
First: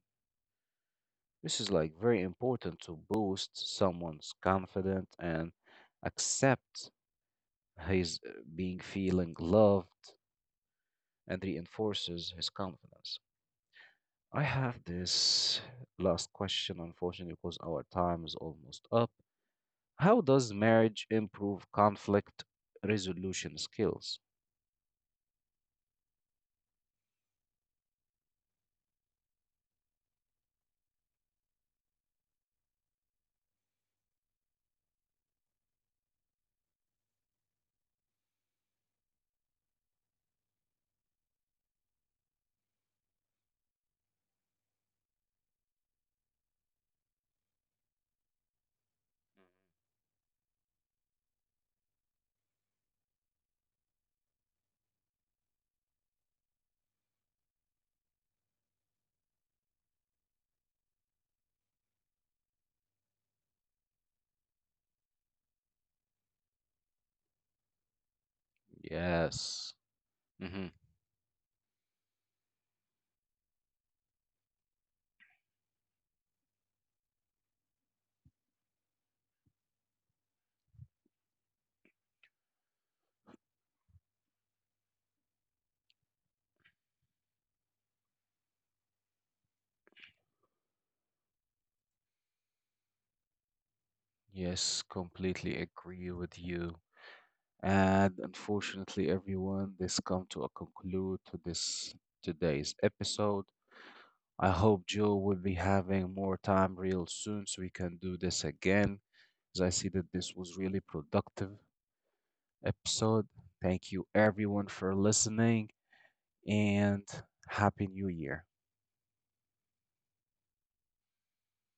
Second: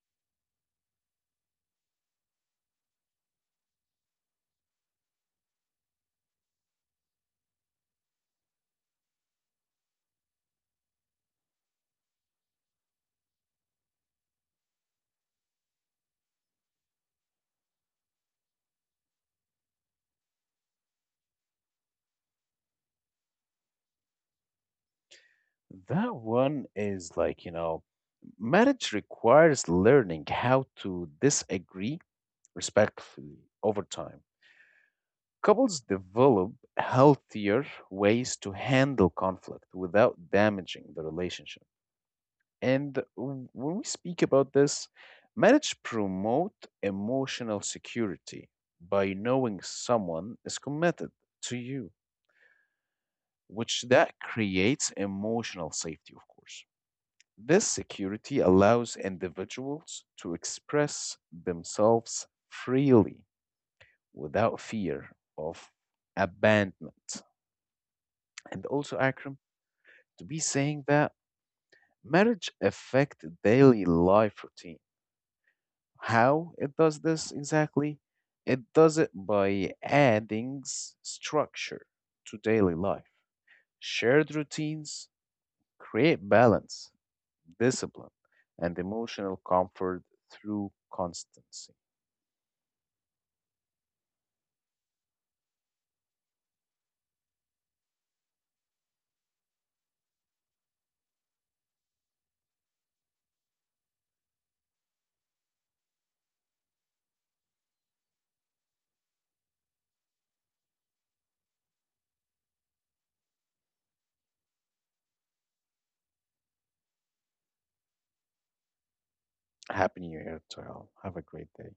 Speaker 1: This is like very important to boost someone's confidence and accept his uh, being feeling loved and reinforces his confidence. I have this last question, unfortunately, because our time is almost up. How does marriage improve conflict resolution skills?
Speaker 2: That one is like, you know, marriage requires learning how to disagree respectfully over time. Couples develop healthier ways to handle conflict without damaging the relationship. And w- when we speak about this, marriage promote emotional security by knowing someone is committed to you, which that creates emotional safety, of course. This security allows individuals to express themselves freely without fear of abandonment. And also, Akram,
Speaker 1: Yes.
Speaker 2: to be
Speaker 1: Hmm.
Speaker 2: saying that marriage affect daily life routine. How it does this exactly? It does it by adding s- structure to daily life. Shared routines create balance, discipline, and emotional comfort through constancy.
Speaker 1: Yes, completely agree with you. And unfortunately, everyone, this come to a conclude to this today's episode. I hope Joe will be having more time real soon so we can do this again. As I see that this was really productive episode. Thank you everyone for listening, and happy new year.
Speaker 2: Happy New Year to all. Have a great day.